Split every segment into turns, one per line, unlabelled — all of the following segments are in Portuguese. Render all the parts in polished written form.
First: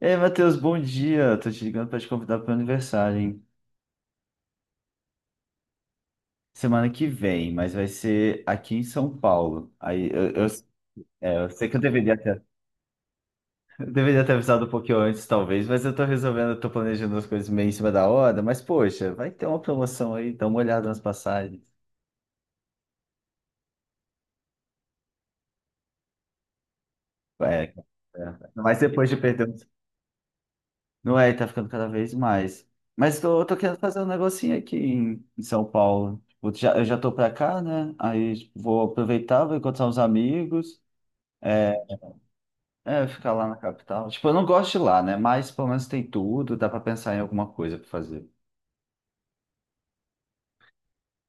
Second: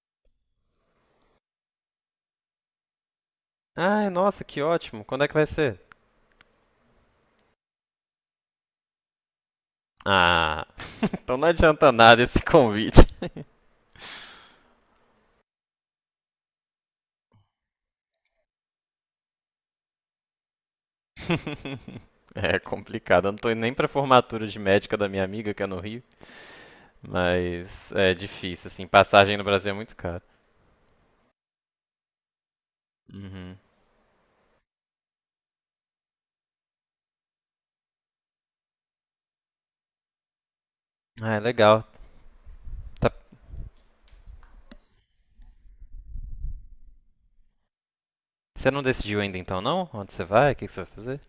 Ei, Matheus, bom dia. Tô te ligando pra te convidar pro meu aniversário, hein?
Ai, nossa, que ótimo. Quando é que vai ser?
Semana que vem, mas vai ser aqui em São Paulo.
Ah, então
É,
não
eu sei que eu
adianta
deveria
nada esse
ter,
convite.
eu deveria ter avisado um pouquinho antes, talvez, mas eu tô resolvendo, eu tô planejando as coisas meio em cima da hora, mas poxa, vai ter uma promoção aí, dá uma olhada nas passagens.
É complicado. Eu não tô indo nem pra formatura de médica da minha amiga, que é no Rio.
É,
Mas
é,
é difícil,
mas
assim.
depois de
Passagem no Brasil é muito cara.
não é, tá ficando cada vez mais. Mas tô,
Uhum.
tô querendo fazer um negocinho aqui em São Paulo. Tipo, já, eu já tô pra cá, né? Aí tipo, vou aproveitar, vou encontrar uns amigos.
Ah, é
É,
legal. Tá-
ficar lá na capital. Tipo, eu não gosto de lá, né? Mas pelo menos tem tudo, dá pra pensar em alguma coisa pra fazer.
Você não decidiu ainda então, não? Onde você vai? O que que você vai fazer?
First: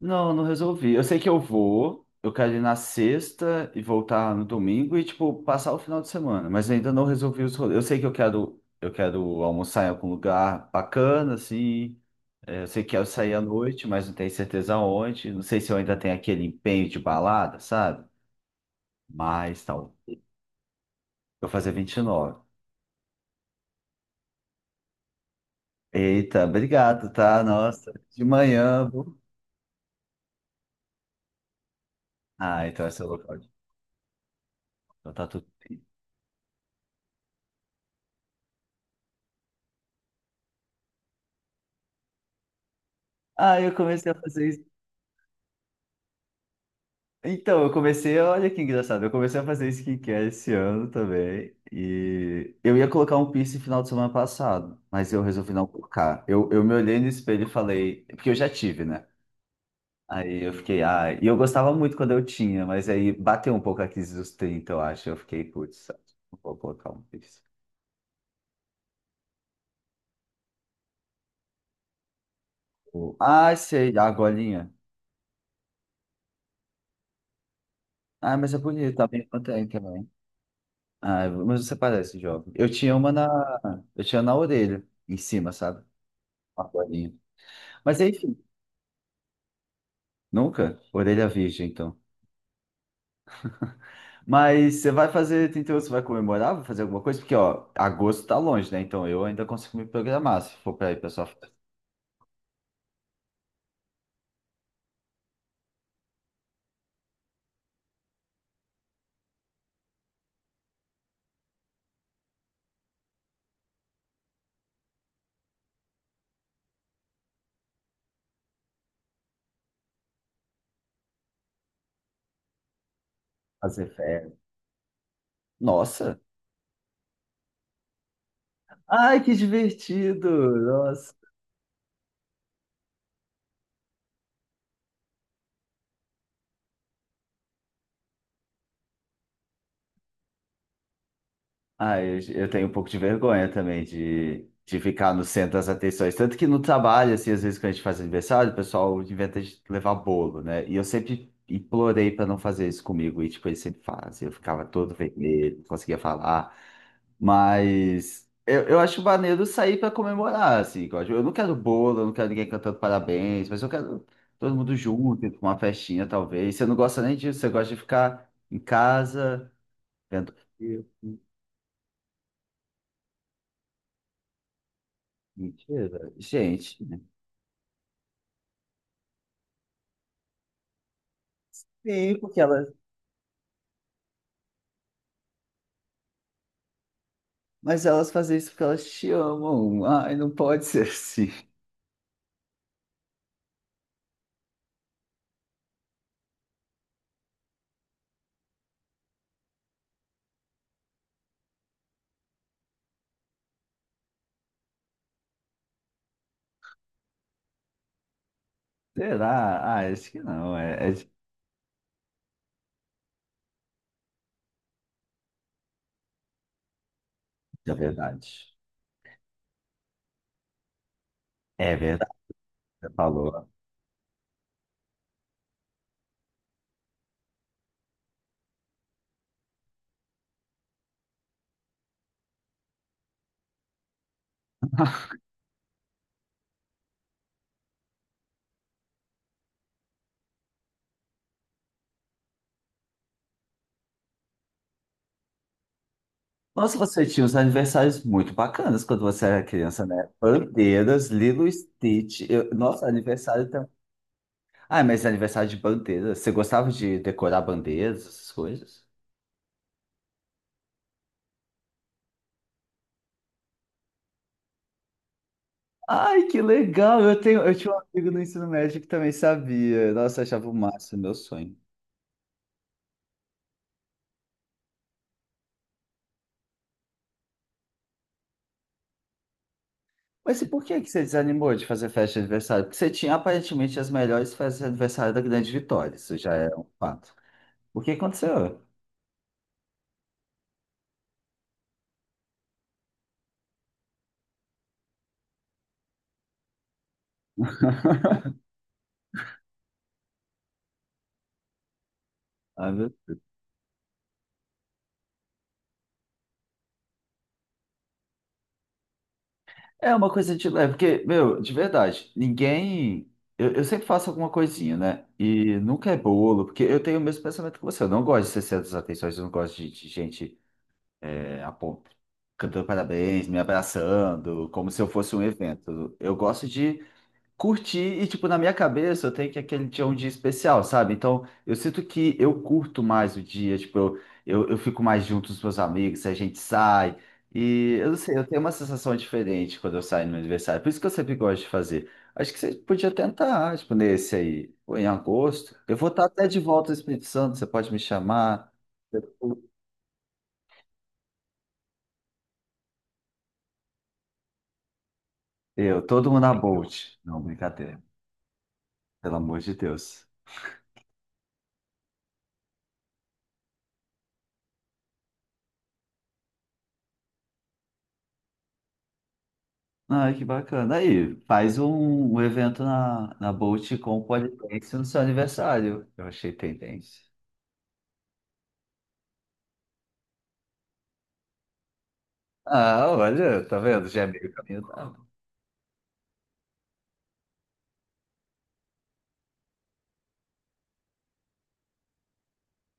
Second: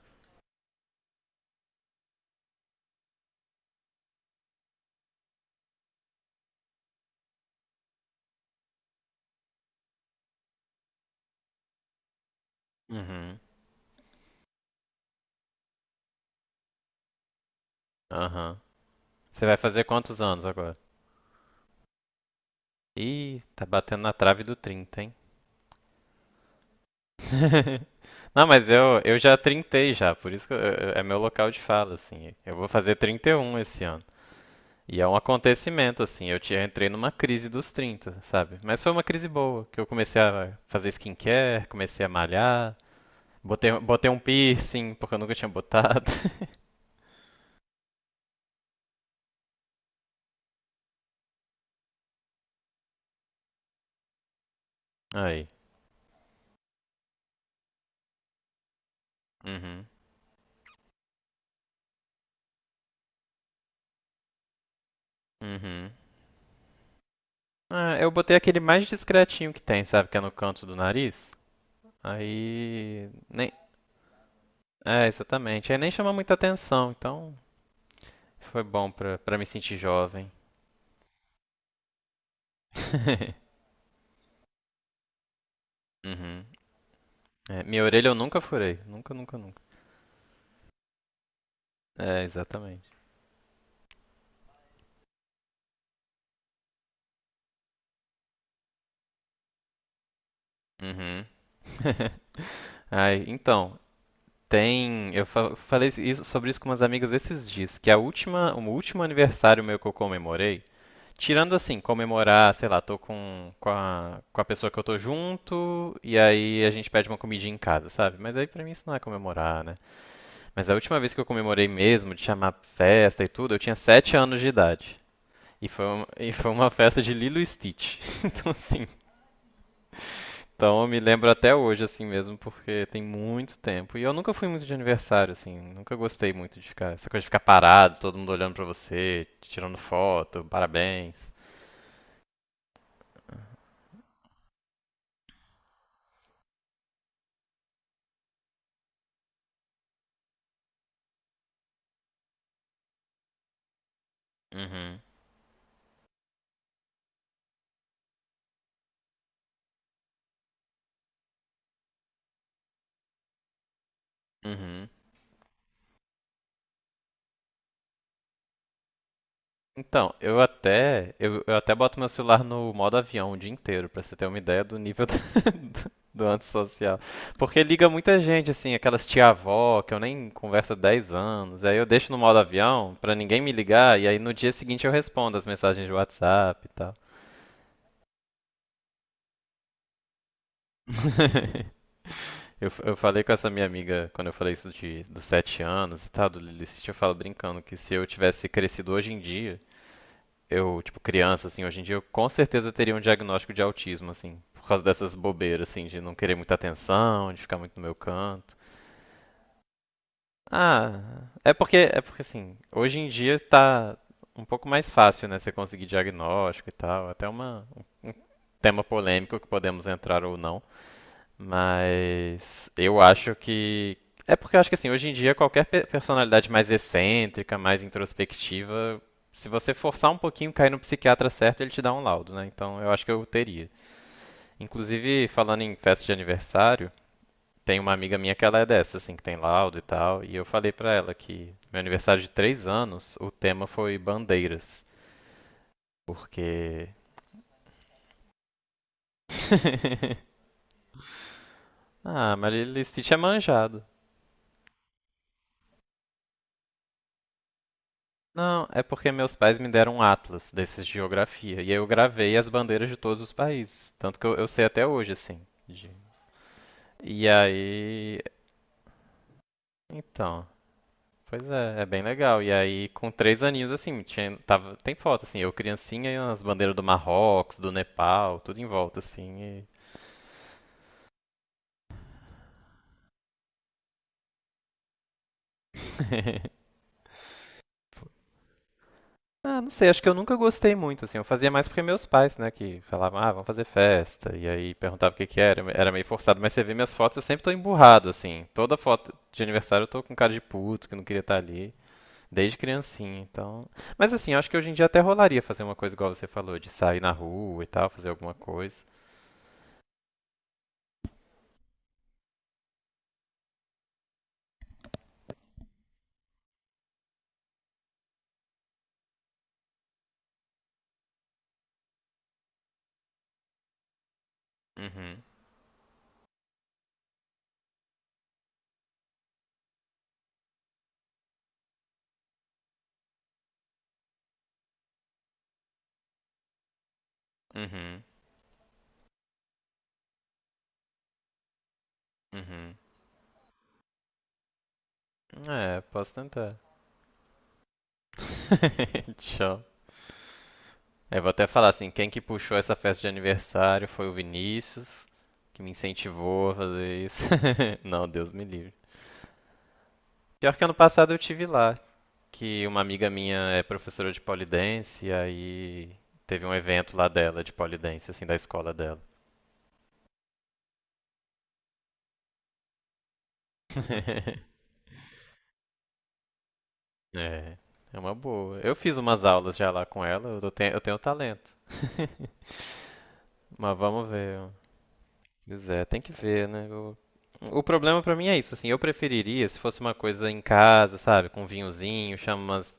Não, resolvi. Eu sei que eu vou, eu quero ir na sexta e voltar no domingo e, tipo, passar o final de semana, mas ainda não resolvi os rolês. Eu sei que eu quero almoçar em algum lugar bacana, assim. É, eu sei que quero sair
Uhum.
à noite, mas não tenho certeza onde. Não sei se eu ainda tenho aquele empenho de balada, sabe?
Aham. Você vai
Mas
fazer
tal.
quantos anos agora?
Eu vou fazer 29.
Ih, tá batendo na trave dos 30, hein?
Eita, obrigado, tá? Nossa, de
Não, mas
manhã.
eu já trintei já, por isso que é meu local de fala, assim. Eu
Ah,
vou
então
fazer
esse é o
trinta e
local.
um esse ano. E é
Então
um
tá tudo bem.
acontecimento, assim. Eu entrei numa crise dos 30, sabe? Mas foi uma crise boa, que eu comecei a fazer skincare, comecei a malhar,
Ah,
botei,
eu
botei
comecei a
um
fazer isso.
piercing, porque eu nunca tinha botado.
Então, eu comecei, olha que engraçado, eu comecei a fazer skincare esse ano também. E eu ia colocar um piercing no final de semana passado, mas eu
Aí.
resolvi não colocar. Eu me olhei no espelho e falei, porque eu já tive, né?
Uhum.
Aí eu fiquei, ah, e eu gostava muito quando eu tinha, mas aí bateu um pouco a crise dos 30, eu acho. Eu fiquei, putz,
Uhum.
não vou colocar um piercing.
Ah, eu botei aquele mais discretinho que tem, sabe? Que é no canto do nariz. Aí. Nem.
Ah, sei, a golinha.
É, exatamente. Aí nem chama muita atenção, então
Ah, mas é
foi bom
bonito, tá
pra,
bem
pra me sentir
contente.
jovem.
Ah, mas você parece jovem. Eu tinha na orelha, em cima, sabe?
Uhum.
Uma bolinha.
É, minha
Mas
orelha eu
enfim,
nunca furei. Nunca, nunca, nunca.
nunca. Orelha virgem, então.
É, exatamente.
Mas você vai fazer 38, você vai comemorar, vai fazer alguma coisa? Porque, ó, agosto tá longe, né? Então eu ainda consigo me programar se for pra ir pra
Uhum.
sua festa,
Ai, então, tem. Eu falei sobre isso com umas amigas esses dias, que o último aniversário meu que eu comemorei, tirando assim, comemorar, sei lá, tô com, com a pessoa que eu tô junto, e aí a gente pede uma comidinha em casa, sabe? Mas aí pra mim isso não é comemorar, né? Mas a última vez que eu comemorei mesmo, de chamar festa e tudo, eu tinha
fazer
sete
férias.
anos de idade.
Nossa!
E foi uma festa de Lilo e Stitch, assim.
Ai, que divertido!
Então eu me
Nossa!
lembro até hoje, assim mesmo, porque tem muito tempo. E eu nunca fui muito de aniversário, assim. Nunca gostei muito de ficar. Essa coisa de ficar parado, todo mundo olhando pra você, tirando foto, parabéns.
Ah, eu tenho um pouco de vergonha também de ficar no centro das atenções. Tanto que no trabalho, assim, às vezes quando a gente faz aniversário, o pessoal inventa de levar bolo, né? E eu sempre implorei para não fazer isso comigo, e tipo, eles sempre fazem. Eu ficava todo
Uhum,
vermelho, não conseguia falar. Mas eu acho maneiro sair para comemorar, assim, igual, tipo, eu não quero bolo, eu não quero ninguém cantando parabéns, mas eu quero todo mundo
uhum.
junto, com uma festinha, talvez. Você não gosta nem disso, você gosta de ficar em casa,
Então,
vendo
eu até,
filme.
eu até boto meu celular no modo avião o dia inteiro, pra você ter uma ideia do nível da,
Mentira.
do
Gente,
antissocial. Porque liga muita gente, assim, aquelas tia-avó que eu nem converso há 10 anos. Aí eu deixo no
sim,
modo
porque elas.
avião pra ninguém me ligar e aí no dia seguinte eu respondo as mensagens de WhatsApp e tal.
Mas elas fazem isso porque elas te amam. Ai, não pode ser assim.
Eu falei com essa minha amiga quando eu falei isso de, dos 7 anos e tal, do Lilicite, eu falo brincando que se eu tivesse crescido hoje em dia, eu, tipo, criança, assim, hoje em dia eu com certeza teria um diagnóstico de autismo, assim, por causa dessas bobeiras, assim, de não querer muita atenção, de ficar muito no meu canto.
Será? Ah, acho que não.
Ah, é porque assim, hoje em dia tá um pouco mais fácil, né, você conseguir diagnóstico e tal. É até uma
É
um
verdade.
tema polêmico que podemos entrar ou não,
É verdade,
mas
você
eu acho
falou.
que é porque eu acho que assim, hoje em dia qualquer personalidade mais excêntrica, mais introspectiva, se você forçar um pouquinho, cair no psiquiatra certo, ele te dá um laudo, né? Então eu acho que eu teria. Inclusive, falando em festa de aniversário, tem uma amiga minha que ela é dessa, assim, que tem laudo e tal, e eu falei pra ela que meu aniversário de 3 anos, o tema foi bandeiras,
Nossa,
porque...
você tinha uns aniversários muito bacanas quando você era criança, né? Bandeiras, Lilo e Stitch.
Ah,
Eu- nossa,
Marilith tinha
aniversário também.
manjado.
Ah, mas aniversário de bandeiras. Você gostava de decorar bandeiras, essas
Não, é
coisas?
porque meus pais me deram um atlas desses de geografia, e aí eu gravei as bandeiras de todos os países, tanto que eu sei até hoje, assim. De-
Ai, que legal! Eu
E
tenho, eu tinha um amigo
aí...
no ensino médio que também sabia. Nossa, eu
Então,
achava o máximo, meu
pois
sonho.
é, é bem legal. E aí, com 3 aninhos, assim, tinha, tava, tem foto, assim, eu criancinha e as bandeiras do Marrocos, do Nepal, tudo em volta, assim. E-
Mas e por que que você desanimou de fazer festa de aniversário? Porque você tinha aparentemente as melhores festas de aniversário da Grande Vitória, isso já é um fato. O que aconteceu?
Ah, não sei, acho que eu nunca gostei muito, assim. Eu fazia mais porque meus pais, né, que falavam, ah, vamos fazer festa. E aí perguntava o que que era, era meio forçado. Mas você vê minhas fotos, eu sempre tô emburrado, assim. Toda foto de aniversário eu tô com cara de puto, que não queria estar ali. Desde
Ah, meu-
criancinha, então. Mas assim, eu acho que hoje em dia até rolaria fazer uma coisa igual você falou, de sair na rua e tal, fazer alguma coisa.
é uma coisa de leve, porque, meu, de verdade, ninguém. Eu sempre faço alguma coisinha, né? E nunca é bolo, porque eu tenho o mesmo pensamento que você. Eu não gosto de ser centro das atenções, eu não gosto de gente é, a cantando parabéns, me abraçando, como se eu fosse
Uhum,
um evento. Eu gosto de curti e, tipo, na minha cabeça eu tenho que aquele dia é um dia especial, sabe? Então, eu sinto que eu curto mais o dia, tipo, eu fico mais junto com os meus amigos, a gente sai. E eu não
uhum,
sei, eu tenho uma sensação diferente quando eu saio no meu aniversário. Por isso que eu sempre gosto de fazer. Acho que você
uhum.
podia tentar, tipo, nesse aí, ou em agosto. Eu
É,
vou estar
posso
até de
tentar.
volta ao Espírito Santo, você pode me chamar.
Tchau. É, vou até falar assim, quem que puxou essa festa de aniversário foi o Vinícius, que me
Eu, todo mundo na
incentivou a
Bolt.
fazer
Não,
isso.
brincadeira.
Não, Deus me livre.
Pelo amor de Deus.
Pior que ano passado eu tive lá, que uma amiga minha é professora de polidense, e aí teve um evento lá dela de polidense, assim, da escola dela.
Ah, que bacana. Aí, faz um evento na Bolt com o Polidense no seu aniversário. Eu achei tendência.
É, é uma boa. Eu fiz umas aulas já lá com ela, eu tenho talento.
Ah, olha, tá
Mas
vendo? Já é
vamos
meio
ver.
caminho dado.
Pois é, tem que ver, né? O, problema pra mim é isso, assim, eu preferiria se fosse uma coisa em casa, sabe, com um vinhozinho, chama umas,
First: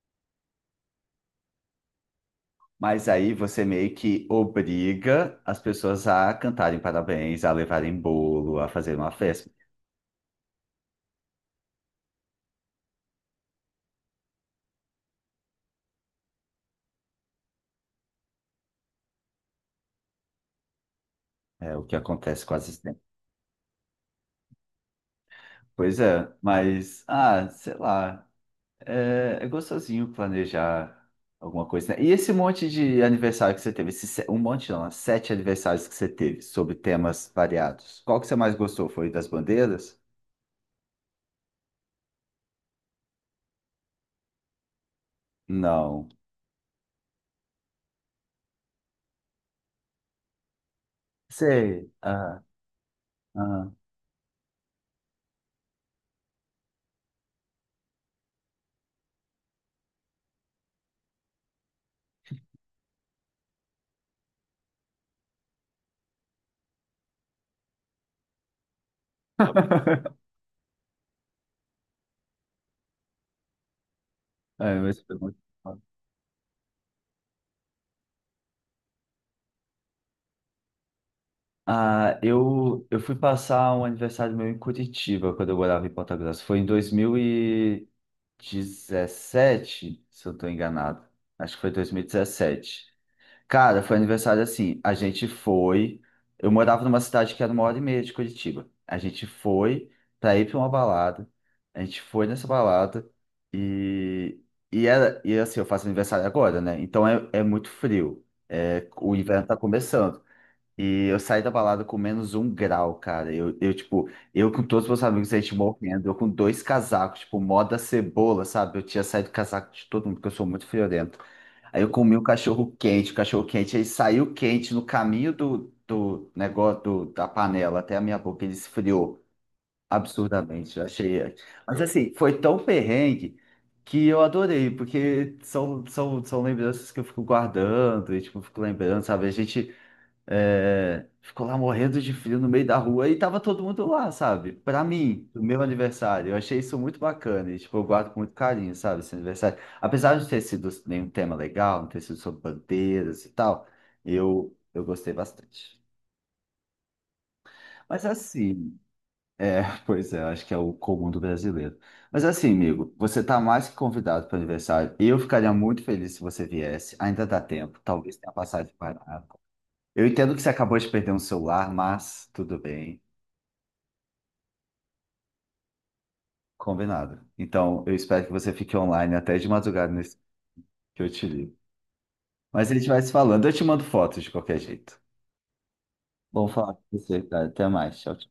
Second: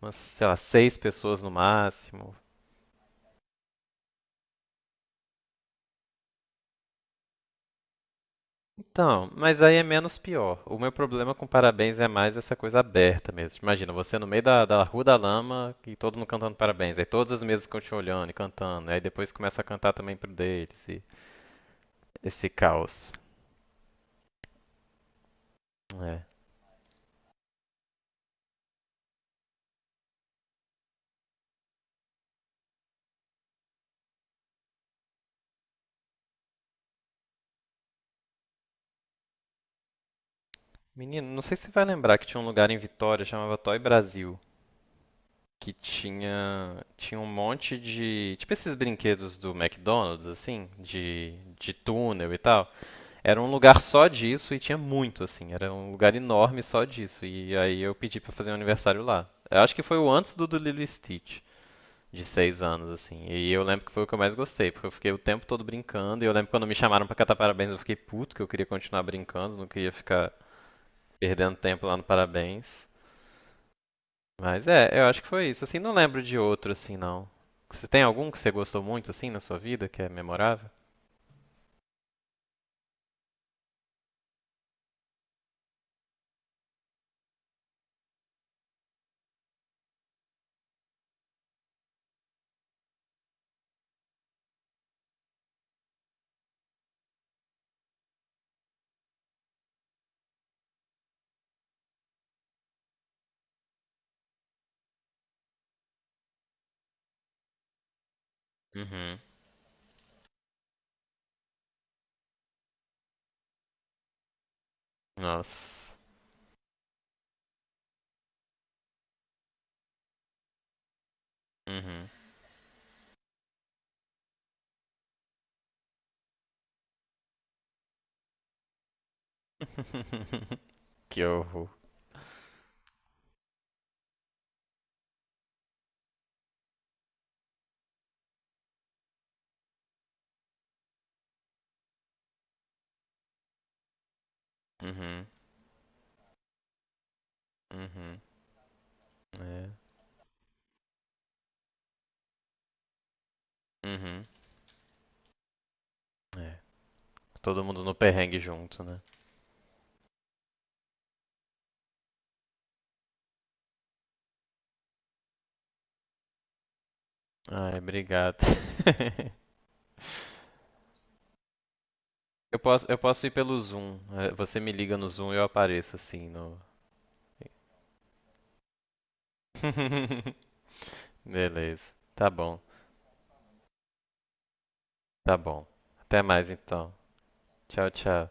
umas, sei lá, seis pessoas no máximo.
Mas aí você meio que obriga as pessoas a cantarem parabéns, a levarem bolo, a fazer uma
Então,
festa.
mas aí é menos pior. O meu problema com parabéns é mais essa coisa aberta mesmo. Imagina, você no meio da Rua da Lama e todo mundo cantando parabéns. Aí todas as mesas ficam te olhando e cantando. Aí depois começa a cantar também pro deles. E
É o que acontece
esse
quase sempre.
caos.
Pois
É.
é, mas, ah, sei lá. É, é gostosinho planejar alguma coisa, né? E esse monte de aniversário que você teve, esse se- um monte não, né? 7 aniversários que você teve, sobre temas variados. Qual que você mais gostou? Foi das bandeiras?
Menino, não sei se você vai lembrar que tinha um lugar em Vitória, chamava Toy Brasil, que
Não.
tinha um monte de, tipo esses brinquedos do McDonald's assim, de
Sei.
túnel e
Ah,
tal. Era um
ah,
lugar só disso e tinha muito assim, era um lugar enorme só disso. E aí eu pedi pra fazer um aniversário lá. Eu acho que foi o antes do Lilo e Stitch. De 6 anos, assim. E eu lembro que foi o que eu mais gostei, porque eu fiquei o tempo todo brincando. E eu lembro quando me chamaram pra cantar parabéns, eu fiquei puto, que eu queria continuar brincando, não queria ficar perdendo tempo lá no parabéns. Mas
é,
é,
mas
eu
foi
acho que
muito
foi isso. Assim,
bom.
não lembro de outro assim, não. Você tem algum que você gostou muito assim na sua vida que é memorável?
Ah, eu fui passar um aniversário meu em Curitiba, quando eu morava em Ponta Grossa. Foi em 2017, se eu não estou enganado. Acho que foi 2017. Cara, foi aniversário assim. A gente foi. Eu morava numa cidade que era uma hora e meia de Curitiba. A gente foi pra ir pra uma balada. A gente foi nessa balada e, e era. E assim, eu faço aniversário agora, né? Então é, é muito frio. É, o
Uhum.
inverno tá começando. E eu saí da balada com menos um grau, cara. Eu com todos os meus amigos, a gente
Nossa.
morrendo. Eu com dois casacos, tipo, moda cebola, sabe? Eu tinha saído casaco de todo mundo, porque eu sou muito friorento. Aí eu
Uhum.
comi o cachorro quente, aí saiu quente no caminho do negócio do- da panela até a minha boca, ele esfriou absurdamente, eu
Que
achei.
horror.
Mas assim, foi tão perrengue que eu adorei, porque são lembranças que eu fico guardando, e tipo, eu fico lembrando, sabe? A gente é, ficou lá morrendo de frio no meio da rua e tava todo mundo lá, sabe? Pra
Uhum.
mim, do meu aniversário, eu achei isso muito bacana e, tipo, eu guardo com
Uhum.
muito carinho, sabe, esse aniversário.
É.
Apesar de não ter sido nenhum tema legal, não ter sido sobre bandeiras e tal,
Uhum.
eu gostei bastante.
É, todo mundo no
Mas
perrengue
assim,
junto, né?
é, pois é, acho que é o comum do brasileiro. Mas assim, amigo, você tá mais que convidado para o aniversário. Eu ficaria muito feliz se você viesse. Ainda dá
Ai,
tempo, talvez tenha
obrigado.
passagem de parada. Eu entendo que você acabou de perder um celular, mas tudo
Eu
bem.
posso ir pelo Zoom. É, você me liga no Zoom e eu apareço assim no.
Combinado. Então, eu espero que você fique online até de madrugada nesse que eu te ligo.
Beleza. Tá bom,
Mas a gente vai se falando. Eu te mando fotos de qualquer jeito.
tá bom. Até
Bom
mais
falar com
então.
você, cara. Até
Tchau,
mais. Tchau, tchau.
tchau.